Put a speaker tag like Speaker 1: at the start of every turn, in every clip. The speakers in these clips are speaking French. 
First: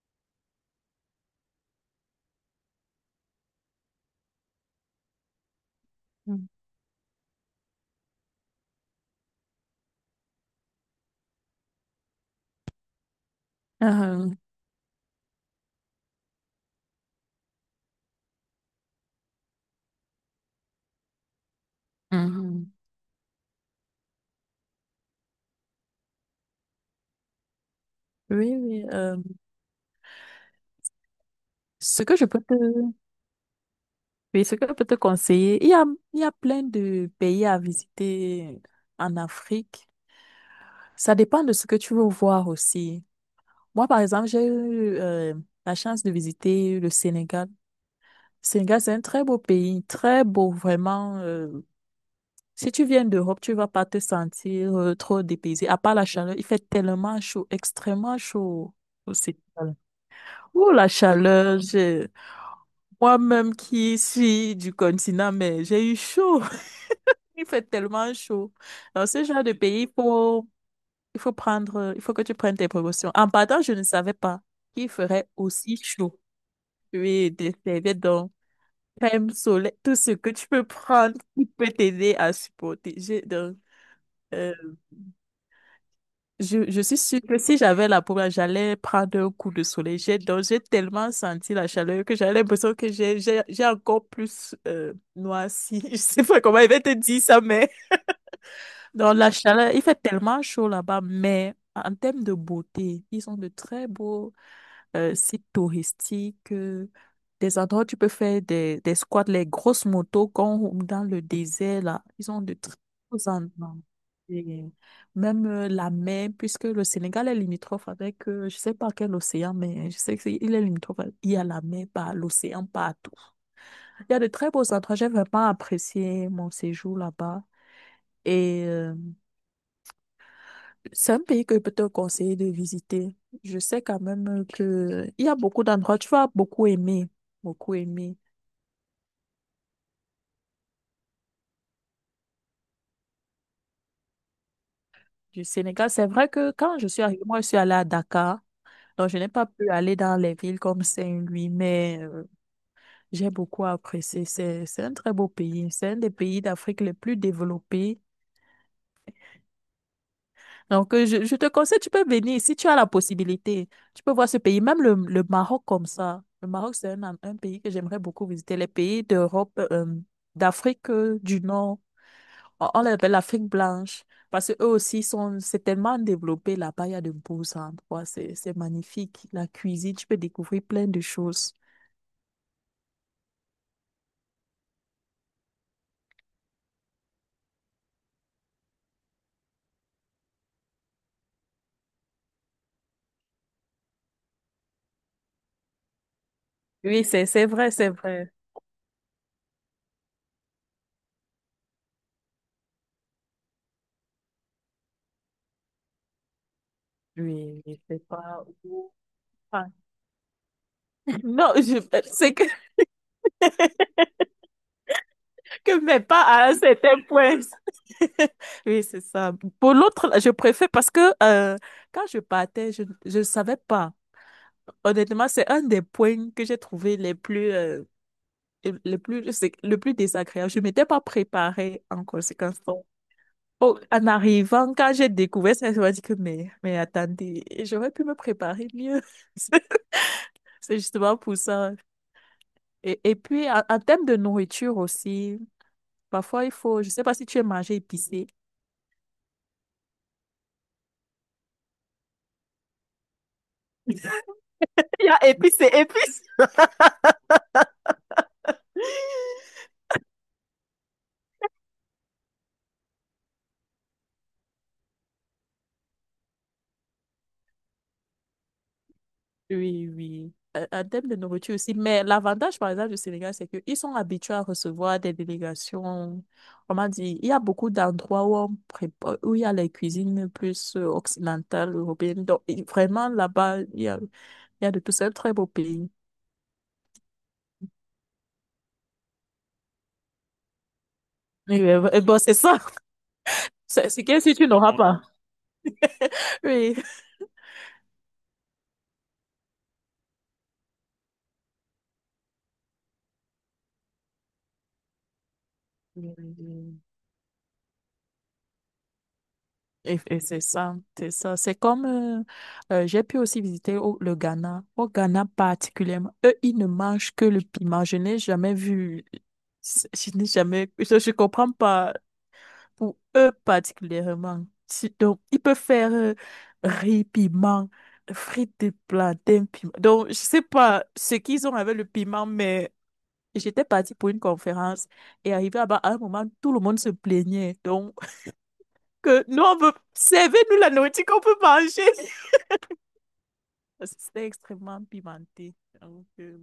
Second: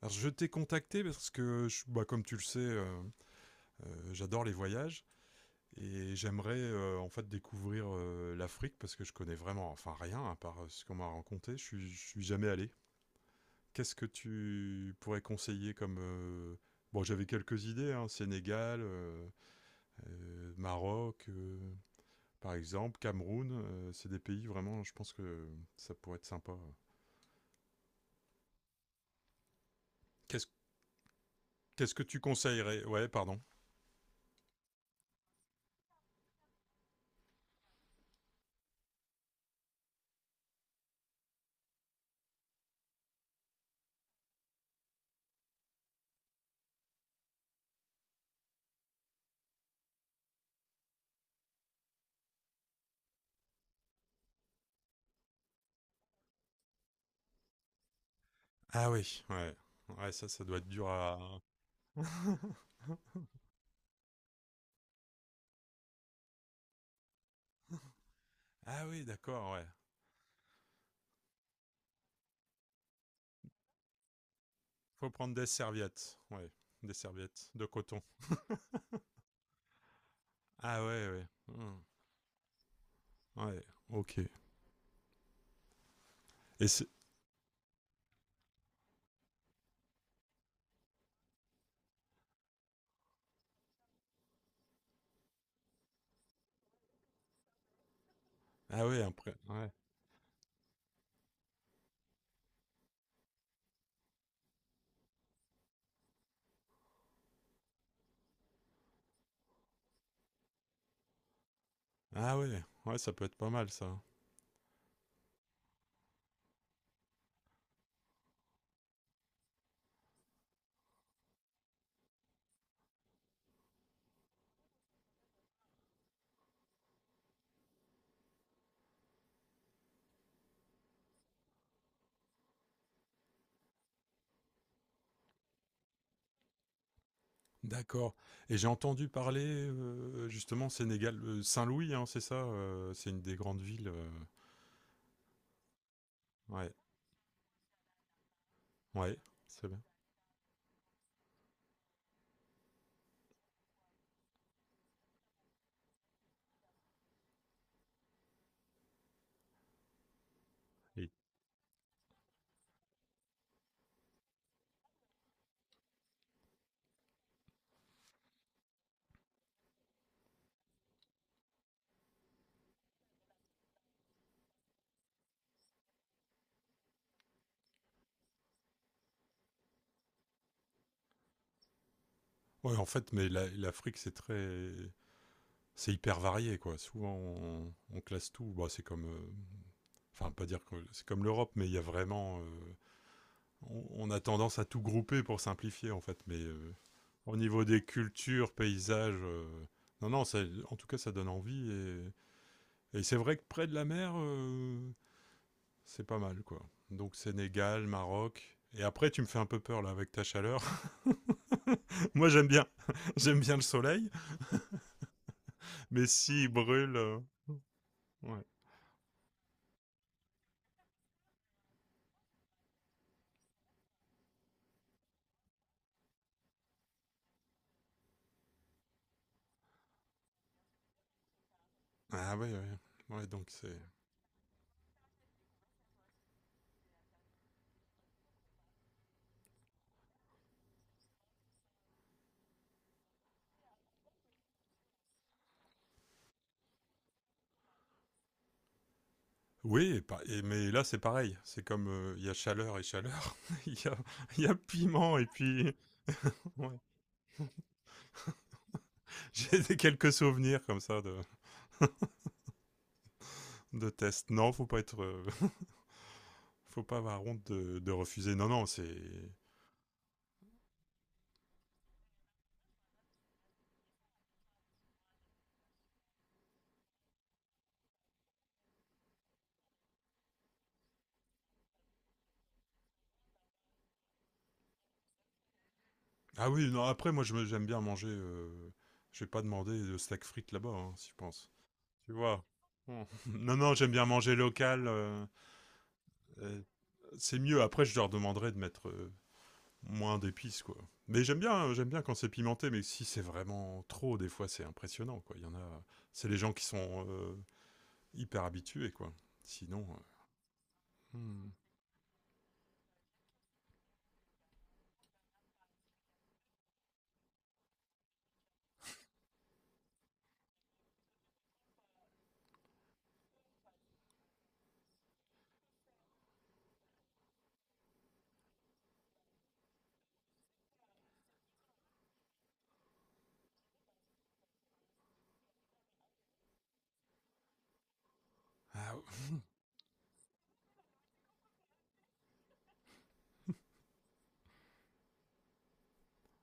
Speaker 1: Alors je t'ai contacté parce que, comme tu le sais, j'adore les voyages et
Speaker 2: Mm.
Speaker 1: j'aimerais en fait découvrir l'Afrique parce que je connais vraiment, enfin rien à part ce qu'on m'a raconté. Je suis jamais allé. Qu'est-ce que
Speaker 2: Euh,
Speaker 1: tu pourrais conseiller comme bon, j'avais quelques idées, hein, Sénégal, Maroc, par
Speaker 2: mhm.
Speaker 1: exemple, Cameroun. C'est des pays vraiment, je pense que ça pourrait être sympa.
Speaker 2: Oui, oui.
Speaker 1: Qu'est-ce qu'est-ce que
Speaker 2: Ce que
Speaker 1: tu
Speaker 2: je peux
Speaker 1: conseillerais? Ouais, pardon.
Speaker 2: oui, ce que je peux te conseiller, il y a plein de pays à visiter en Afrique. Ça dépend de ce que tu veux voir aussi. Moi, par exemple, j'ai eu la chance de visiter le Sénégal. Le Sénégal, c'est un très beau pays, très beau, vraiment. Si tu viens d'Europe, tu vas pas te sentir trop dépaysé. À part la chaleur, il fait tellement chaud, extrêmement chaud
Speaker 1: Ah
Speaker 2: au
Speaker 1: oui, ouais.
Speaker 2: Sénégal.
Speaker 1: Ouais, ça doit être
Speaker 2: Oh,
Speaker 1: dur
Speaker 2: la
Speaker 1: à,
Speaker 2: chaleur, moi-même qui suis du continent, mais j'ai eu chaud. Il fait tellement chaud.
Speaker 1: Ah oui,
Speaker 2: Dans ce genre
Speaker 1: d'accord,
Speaker 2: de
Speaker 1: ouais.
Speaker 2: pays, il faut prendre, il faut que tu prennes tes précautions. En partant, je ne savais pas qu'il
Speaker 1: Faut
Speaker 2: ferait
Speaker 1: prendre des
Speaker 2: aussi
Speaker 1: serviettes,
Speaker 2: chaud.
Speaker 1: ouais. Des
Speaker 2: Oui,
Speaker 1: serviettes
Speaker 2: des
Speaker 1: de
Speaker 2: serviettes,
Speaker 1: coton.
Speaker 2: donc, crème soleil, tout ce que tu peux
Speaker 1: Ah ouais,
Speaker 2: prendre
Speaker 1: ouais.
Speaker 2: qui peut
Speaker 1: Hmm.
Speaker 2: t'aider à supporter. Donc,
Speaker 1: Ouais, ok.
Speaker 2: euh,
Speaker 1: Et
Speaker 2: je
Speaker 1: c'est...
Speaker 2: suis sûre que si j'avais la peau, là, j'allais prendre un coup de soleil. J'ai donc j'ai tellement senti la chaleur que j'avais l'impression que j'ai encore plus noirci. Je sais pas comment il va te dire ça, mais
Speaker 1: Ah ouais,
Speaker 2: dans la
Speaker 1: après... Ouais.
Speaker 2: chaleur, il fait tellement chaud là-bas, mais en termes de beauté, ils ont de très beaux sites touristiques, des endroits où tu peux faire des squats, les grosses motos qu'on roule dans le désert là. Ils
Speaker 1: Ah
Speaker 2: ont
Speaker 1: ouais,
Speaker 2: de très
Speaker 1: ouais, ça
Speaker 2: beaux
Speaker 1: peut être pas mal,
Speaker 2: endroits.
Speaker 1: ça.
Speaker 2: Et même la mer, puisque le Sénégal est limitrophe avec, je sais pas quel océan, mais je sais qu'il est limitrophe. Il y a la mer, par l'océan partout. Il y a de très beaux endroits. J'ai vraiment apprécié mon séjour là-bas. Et c'est un pays que je peux te conseiller de visiter. Je sais quand même que il y a beaucoup d'endroits, tu vas beaucoup
Speaker 1: D'accord.
Speaker 2: aimer
Speaker 1: Et j'ai entendu parler, justement, Sénégal... Saint-Louis, hein, c'est ça c'est une des grandes villes.
Speaker 2: du Sénégal. C'est vrai que
Speaker 1: Ouais,
Speaker 2: quand je suis arrivée, moi, je suis allée à Dakar, donc
Speaker 1: ouais,
Speaker 2: je n'ai pas
Speaker 1: c'est
Speaker 2: pu
Speaker 1: bien.
Speaker 2: aller dans les villes comme Saint-Louis, mais j'ai beaucoup apprécié. C'est un très beau pays. C'est un des pays d'Afrique les plus développés. Donc,
Speaker 1: Et-
Speaker 2: je te conseille, tu peux venir si tu as la possibilité. Tu peux voir ce pays, même le Maroc comme ça. Le Maroc, c'est un pays que j'aimerais beaucoup visiter. Les pays d'Europe, d'Afrique du Nord, on les appelle l'Afrique blanche, parce que eux aussi sont, c'est tellement développé là-bas, il y a de beaux endroits, c'est magnifique. La cuisine, tu peux découvrir plein de choses.
Speaker 1: Ouais, en fait, l'Afrique, c'est très... C'est hyper varié, quoi. Souvent, on classe tout. Bah, c'est comme... enfin, pas dire que c'est comme l'Europe, mais il y a vraiment. On a tendance à tout grouper pour simplifier, en fait. Mais
Speaker 2: Oui,
Speaker 1: au
Speaker 2: c'est
Speaker 1: niveau
Speaker 2: vrai,
Speaker 1: des
Speaker 2: c'est vrai.
Speaker 1: cultures, paysages. Non, non, ça- en tout cas, ça donne envie. Et c'est vrai que près de la mer, c'est pas mal, quoi. Donc,
Speaker 2: Oui, je
Speaker 1: Sénégal,
Speaker 2: sais pas
Speaker 1: Maroc. Et
Speaker 2: où.
Speaker 1: après, tu me fais un peu
Speaker 2: Ah,
Speaker 1: peur, là, avec ta chaleur.
Speaker 2: non, je,
Speaker 1: Moi,
Speaker 2: c'est que
Speaker 1: j'aime bien. J'aime bien le soleil.
Speaker 2: que mais
Speaker 1: Mais
Speaker 2: pas
Speaker 1: s'il
Speaker 2: à un
Speaker 1: brûle.
Speaker 2: certain point.
Speaker 1: Ouais.
Speaker 2: Oui, c'est ça. Pour l'autre, là, je préfère parce que quand je partais, je ne savais pas. Honnêtement, c'est un des points que j'ai trouvé les plus, c'est le plus désagréable. Je ne m'étais pas préparée en
Speaker 1: Ah, ouais,
Speaker 2: conséquence.
Speaker 1: ouais.
Speaker 2: Donc,
Speaker 1: Ouais, donc c'est.
Speaker 2: en arrivant, quand j'ai découvert ça, je me suis dit que mais attendez, j'aurais pu me préparer mieux. C'est justement pour ça. Et puis, en termes de nourriture aussi, parfois il faut, je ne sais pas si tu aimes manger épicé.
Speaker 1: Oui, mais là c'est pareil, c'est comme il y a chaleur et chaleur, il y a, il y a
Speaker 2: Il y
Speaker 1: piment et
Speaker 2: a épices
Speaker 1: puis
Speaker 2: et épices.
Speaker 1: ouais. Quelques souvenirs comme ça de tests. Non, faut pas être, faut pas avoir honte de refuser. Non, non, c'est.
Speaker 2: Oui, oui. En termes de nourriture aussi. Mais l'avantage, par exemple, du Sénégal, c'est qu'ils sont habitués à recevoir des délégations. Comment dire? Il y a beaucoup d'endroits où, on prépa- où il y a les cuisines plus occidentales, européennes. Donc, vraiment, là-bas, il y a de tout. C'est un très beau pays.
Speaker 1: Ah oui, non. Après, j'aime bien manger. Je vais pas demander de steak frites là-bas, hein, si je pense.
Speaker 2: Oui, oui, oui.
Speaker 1: Tu
Speaker 2: Bon, c'est
Speaker 1: vois.
Speaker 2: ça.
Speaker 1: Hmm. Non, non, j'aime
Speaker 2: C'est
Speaker 1: bien
Speaker 2: que si
Speaker 1: manger
Speaker 2: tu n'auras
Speaker 1: local.
Speaker 2: pas.
Speaker 1: Euh,
Speaker 2: Oui.
Speaker 1: c'est mieux. Après, je leur demanderai de mettre, moins d'épices quoi. Mais j'aime bien quand c'est pimenté, mais si c'est vraiment trop, des fois c'est impressionnant quoi. Il y en a,
Speaker 2: Oui,
Speaker 1: c'est les gens qui
Speaker 2: oui.
Speaker 1: sont hyper habitués quoi. Sinon,
Speaker 2: Et c'est ça, c'est ça.
Speaker 1: hmm.
Speaker 2: C'est comme, j'ai pu aussi visiter le Ghana. Au Ghana particulièrement, eux, ils ne mangent que le piment. Je n'ai jamais vu, je n'ai jamais, je comprends pas pour eux particulièrement. Si- Donc, ils peuvent faire riz, piment, frites de plantain, piment. Donc, je sais pas ce qu'ils ont avec le piment, mais j'étais partie pour une conférence et arrivé là-bas, à un moment, tout le monde se plaignait. Donc,
Speaker 1: ah,
Speaker 2: que nous, on veut... servir nous la nourriture qu'on peut manger. Parce que c'était extrêmement pimenté. Donc,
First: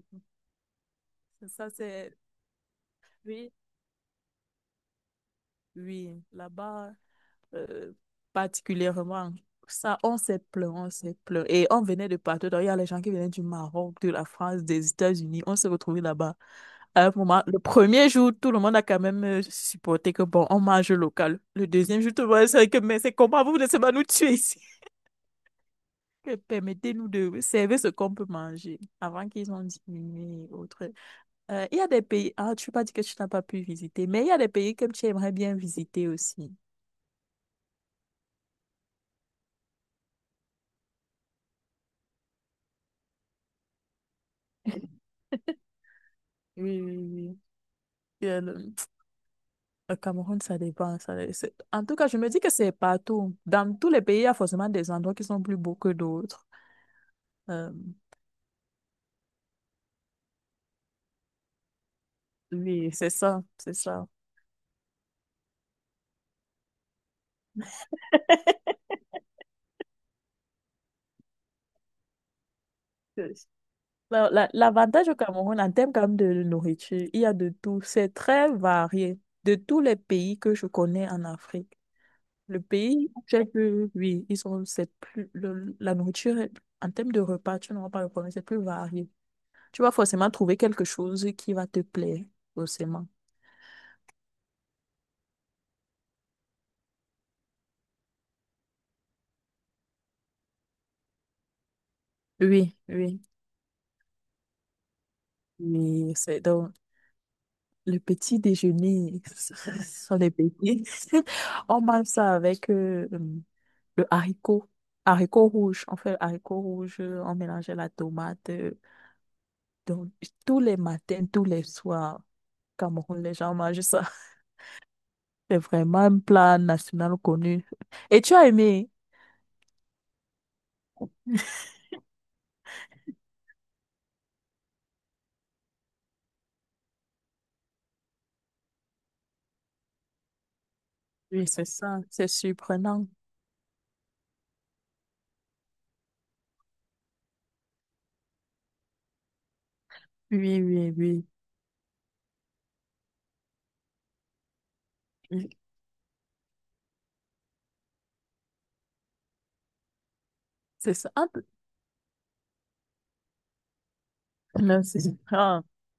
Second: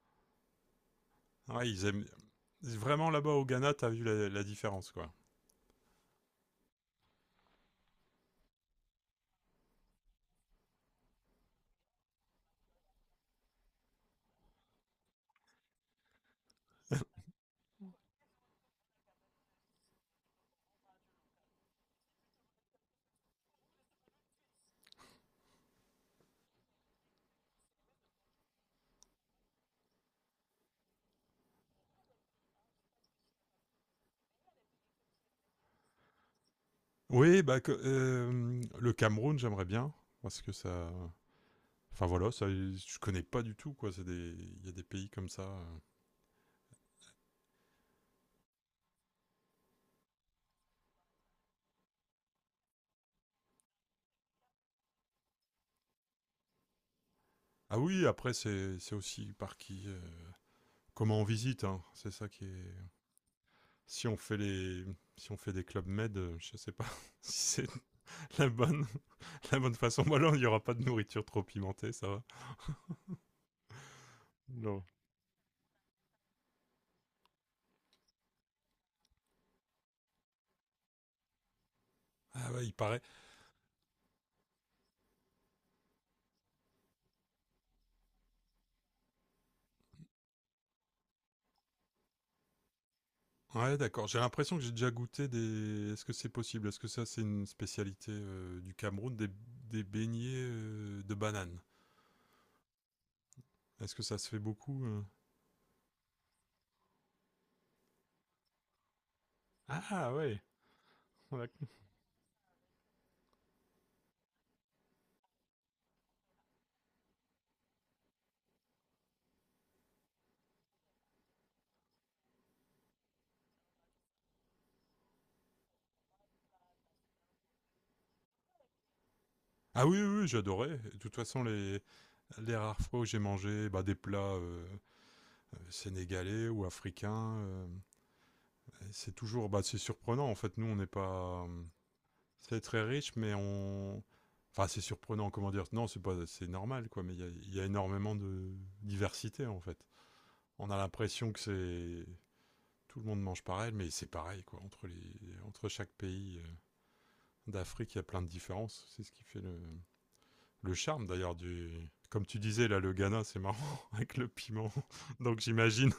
Speaker 1: ouais,
Speaker 2: ça,
Speaker 1: ils aiment
Speaker 2: c'est...
Speaker 1: vraiment là-bas au
Speaker 2: Oui,
Speaker 1: Ghana, t'as vu la, la, différence quoi.
Speaker 2: oui, là-bas, euh, particulièrement. Ça, on s'est plaint, on s'est plaint. Et on venait de partout. Donc, il y a les gens qui venaient du Maroc, de la France, des États-Unis. On s'est retrouvés là-bas. À un moment, le premier jour, tout le monde a quand même supporté que, bon, on mange local. Le deuxième jour, tout le monde a dit que, mais c'est comment vous laissez pas nous tuer ici? Que permettez-nous de servir ce qu'on peut manger avant qu'ils ont diminué et autres. Il y a des pays, ah, tu pas dit que tu n'as pas pu visiter, mais il y a des pays que tu aimerais bien visiter aussi.
Speaker 1: Oui, bah que, le Cameroun, j'aimerais bien parce que ça, enfin voilà, ça, je connais pas du tout quoi. C'est des, il y a des pays comme ça.
Speaker 2: Oui, oui, oui. Euh, Le le Cameroun, ça dépend. En tout cas, je me dis que c'est partout. Dans tous les pays, il y a forcément des endroits qui sont plus beaux que d'autres. Euh,
Speaker 1: Ah oui, après c'est aussi par qui, comment on visite, hein. C'est ça qui est
Speaker 2: oui, c'est ça, c'est
Speaker 1: Si
Speaker 2: ça.
Speaker 1: on fait les, si on fait des clubs med, je sais pas si c'est la bonne, la bonne façon. Voilà, il n'y aura pas de nourriture trop pimentée, ça va. Non.
Speaker 2: L'avantage au Cameroun, en termes quand même de nourriture, il y a de tout. C'est très varié. De tous les pays que je connais en Afrique,
Speaker 1: Ah
Speaker 2: le
Speaker 1: ouais, il paraît.
Speaker 2: pays où j'ai pu- oui, ils sont, c'est plus, la nourriture, en termes de repas, tu n'auras pas le problème, c'est plus varié. Tu vas forcément trouver quelque chose qui va te plaire, forcément.
Speaker 1: Ouais, d'accord. J'ai l'impression que j'ai déjà goûté des. Est-ce que c'est possible? Est-ce que ça, c'est une spécialité du Cameroun, des beignets de bananes?
Speaker 2: Oui, oui.
Speaker 1: Est-ce que ça se fait beaucoup?
Speaker 2: Mais c'est donc le petit déjeuner, ce
Speaker 1: Ah
Speaker 2: sont les
Speaker 1: ouais.
Speaker 2: petits.
Speaker 1: on a-
Speaker 2: On mange ça avec le haricot. Haricot rouge. On fait le haricot rouge, on mélangeait la tomate. Donc, tous les matins, tous les soirs, au Cameroun, les gens mangent ça. C'est vraiment un plat national connu. Et tu as aimé?
Speaker 1: Ah oui, oui, oui, j'adorais. De toute façon, les rares fois où j'ai mangé bah, des plats sénégalais ou africains, c'est toujours, bah, c'est surprenant. En fait, nous, on n'est pas,
Speaker 2: Oui, c'est ça. C'est
Speaker 1: c'est très
Speaker 2: surprenant.
Speaker 1: riche, mais on, enfin, c'est surprenant. Comment dire? Non, c'est pas, c'est normal, quoi. Mais il y a énormément de diversité, en fait.
Speaker 2: Oui,
Speaker 1: On a
Speaker 2: oui, oui.
Speaker 1: l'impression que c'est tout le monde mange pareil, mais c'est pareil, quoi. Entre les,
Speaker 2: Oui,
Speaker 1: entre chaque pays d'Afrique, il y a plein de différences. C'est ce qui fait le
Speaker 2: c'est
Speaker 1: charme,
Speaker 2: ça.
Speaker 1: d'ailleurs, du. Comme tu disais, là, le Ghana, c'est marrant, avec le piment.
Speaker 2: Non, c'est
Speaker 1: Donc,
Speaker 2: ah,
Speaker 1: j'imagine.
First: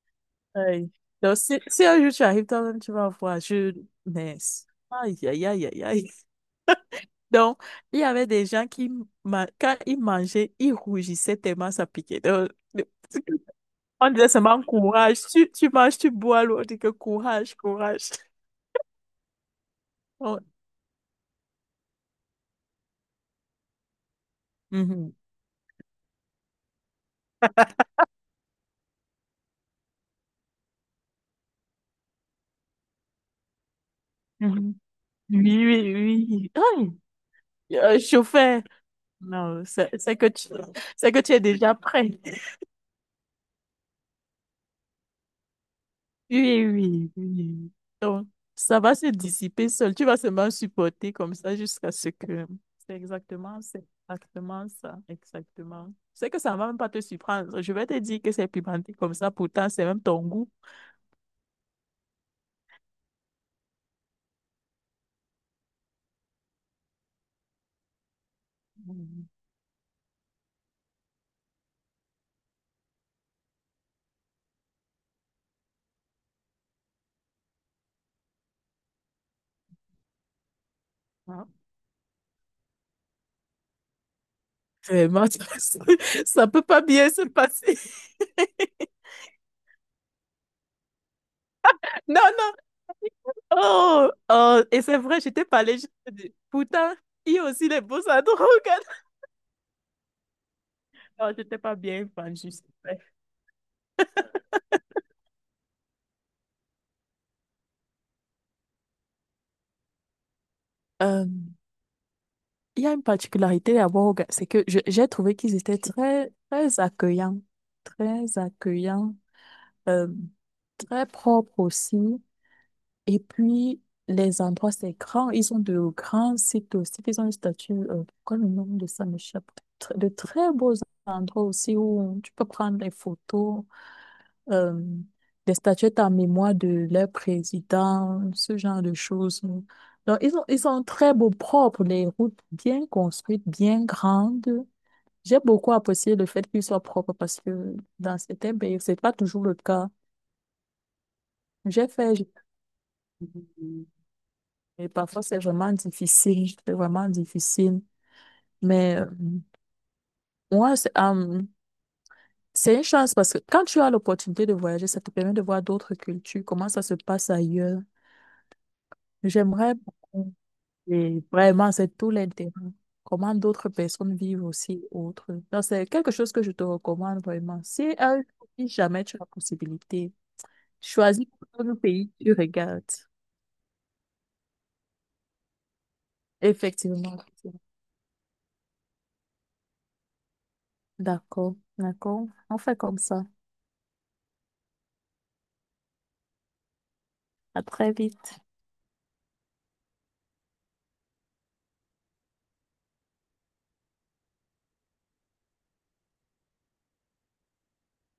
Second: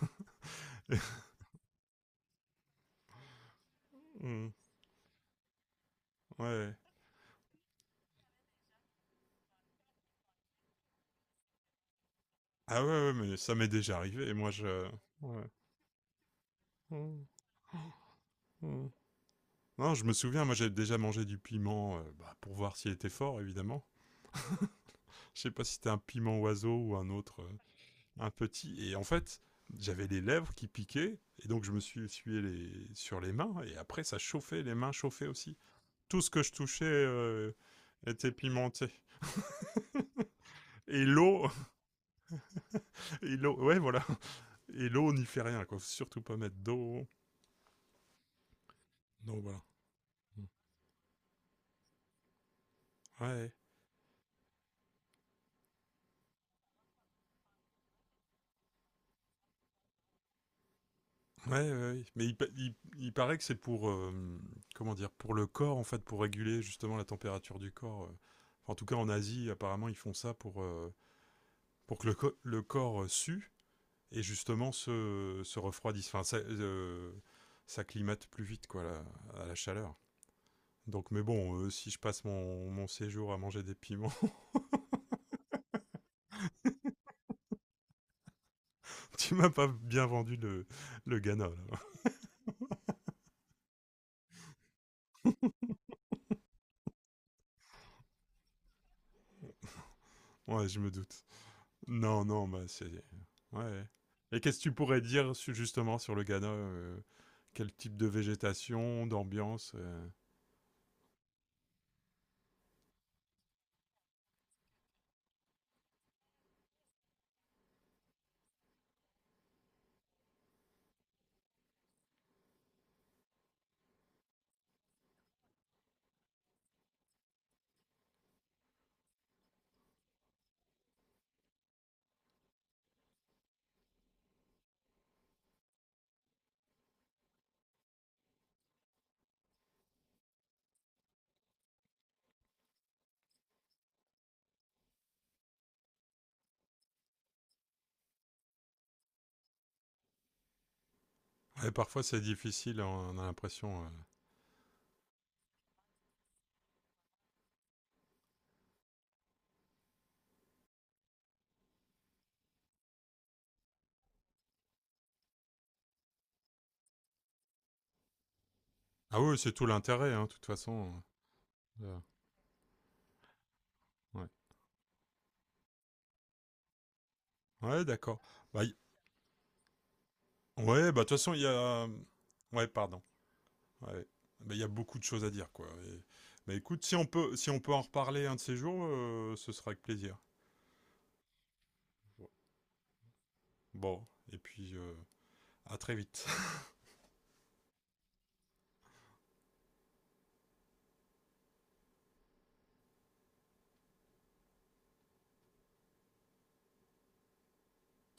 Speaker 2: aïe. Donc, si, si un jour tu arrives toi-même, tu vas voir. Je... Mais...
Speaker 1: Mm.
Speaker 2: Aïe, aïe, aïe, aïe, aïe.
Speaker 1: ouais.
Speaker 2: Donc, il y avait des gens qui, quand ils mangeaient, ils rougissaient tellement ça piquait. Donc,
Speaker 1: Ah ouais,
Speaker 2: le-
Speaker 1: ouais, mais ça m'est déjà
Speaker 2: on
Speaker 1: arrivé.
Speaker 2: disait
Speaker 1: Et moi,
Speaker 2: seulement
Speaker 1: je.
Speaker 2: courage. Tu manges, tu bois l'eau. On dit que courage, courage.
Speaker 1: Mm. Non, je me
Speaker 2: Donc,
Speaker 1: souviens, moi j'avais déjà mangé du piment bah, pour voir s'il était fort, évidemment.
Speaker 2: mhm,
Speaker 1: Je sais pas si c'était un piment oiseau ou un autre, un petit. Et en fait, j'avais les lèvres qui piquaient, et donc je me suis essuyé les... sur les mains, et après ça chauffait,
Speaker 2: mhm.
Speaker 1: les mains chauffaient aussi.
Speaker 2: Oui,
Speaker 1: Tout ce que
Speaker 2: oui,
Speaker 1: je
Speaker 2: oui.
Speaker 1: touchais
Speaker 2: Aïe,
Speaker 1: était
Speaker 2: chauffeur.
Speaker 1: pimenté.
Speaker 2: Non,
Speaker 1: Et
Speaker 2: c'est que tu es
Speaker 1: l'eau,
Speaker 2: déjà prêt.
Speaker 1: et l'eau, ouais voilà. Et l'eau n'y fait rien, quoi. Faut surtout pas mettre
Speaker 2: Oui,
Speaker 1: d'eau.
Speaker 2: oui, oui. Donc, ça va se
Speaker 1: Donc voilà.
Speaker 2: dissiper seul. Tu vas seulement supporter comme ça jusqu'à ce que...
Speaker 1: Ouais.
Speaker 2: c'est exactement ça, exactement. C'est que ça ne va même pas te surprendre. Je vais te dire que c'est pimenté comme ça, pourtant, c'est même ton goût.
Speaker 1: Ouais, ouais, ouais. Il paraît que c'est pour comment dire? Pour le corps en fait pour réguler justement la température du corps. Enfin, en tout cas en
Speaker 2: Mhm.
Speaker 1: Asie apparemment ils font ça pour que le corps sue et justement se, se refroidisse. Enfin ça s'acclimate plus vite quoi la- à la chaleur. Donc mais
Speaker 2: Ah,
Speaker 1: bon si je passe mon, mon séjour à manger des piments,
Speaker 2: vraiment, ça ne peut pas bien se passer.
Speaker 1: tu m'as pas bien vendu le Ghana là.
Speaker 2: Non, non. Oh, oh, et c'est vrai, je t'ai parlé. Je t'ai dit, pourtant, il y a aussi les beaux endroits.
Speaker 1: Ouais je me doute.
Speaker 2: Non, je t'ai pas bien
Speaker 1: Non, non,
Speaker 2: vendu,
Speaker 1: bah c'est.
Speaker 2: c'est
Speaker 1: Ouais. Et qu'est-ce que tu pourrais dire su- justement sur le Ghana quel type de végétation, d'ambiance?
Speaker 2: vrai. Il y a une particularité d'abord, c'est que j'ai trouvé qu'ils étaient très, très accueillants, très accueillants, euh, très propres aussi. Et puis, les endroits, c'est grand. Ils ont de grands sites aussi. Ils ont une statue, pourquoi le nom de ça m'échappe? De très beaux endroits aussi où tu peux prendre des photos euh, des statuettes en mémoire de leur président, ce genre de choses. Donc, ils ont, ils sont très beaux, propres, les routes bien construites, bien grandes. J'ai beaucoup apprécié le fait qu'ils soient propres parce que dans certains pays, c'est pas toujours le cas.
Speaker 1: Ouais,
Speaker 2: J'ai
Speaker 1: parfois
Speaker 2: fait,
Speaker 1: c'est difficile, hein, on a l'impression.
Speaker 2: et parfois c'est vraiment difficile, c'est vraiment difficile. Mais moi, c'est une chance parce que quand tu as l'opportunité de voyager, ça te permet de voir d'autres cultures, comment ça se passe ailleurs.
Speaker 1: Ah oui, c'est tout
Speaker 2: J'aimerais
Speaker 1: l'intérêt, hein, de
Speaker 2: beaucoup.
Speaker 1: toute façon.
Speaker 2: Et vraiment, c'est
Speaker 1: euh,
Speaker 2: tout l'intérêt. Comment d'autres personnes
Speaker 1: Ouais,
Speaker 2: vivent aussi autre. Donc, c'est quelque chose que je te recommande vraiment.
Speaker 1: Ouais,
Speaker 2: Si un
Speaker 1: d'accord.
Speaker 2: jour,
Speaker 1: Bah,
Speaker 2: si
Speaker 1: y-
Speaker 2: jamais tu as la possibilité,
Speaker 1: Ouais, bah de toute
Speaker 2: choisis
Speaker 1: façon, il y
Speaker 2: un
Speaker 1: a.
Speaker 2: pays, que tu
Speaker 1: Ouais,
Speaker 2: regardes.
Speaker 1: pardon. Ouais. Bah, il y a beaucoup de choses à dire, quoi. Et- Bah écoute, si on
Speaker 2: Effectivement.
Speaker 1: peut, si on peut en reparler un de ces jours, ce sera avec plaisir.
Speaker 2: D'accord, d'accord. On fait comme ça.
Speaker 1: Bon, et puis à très vite.
Speaker 2: À très vite.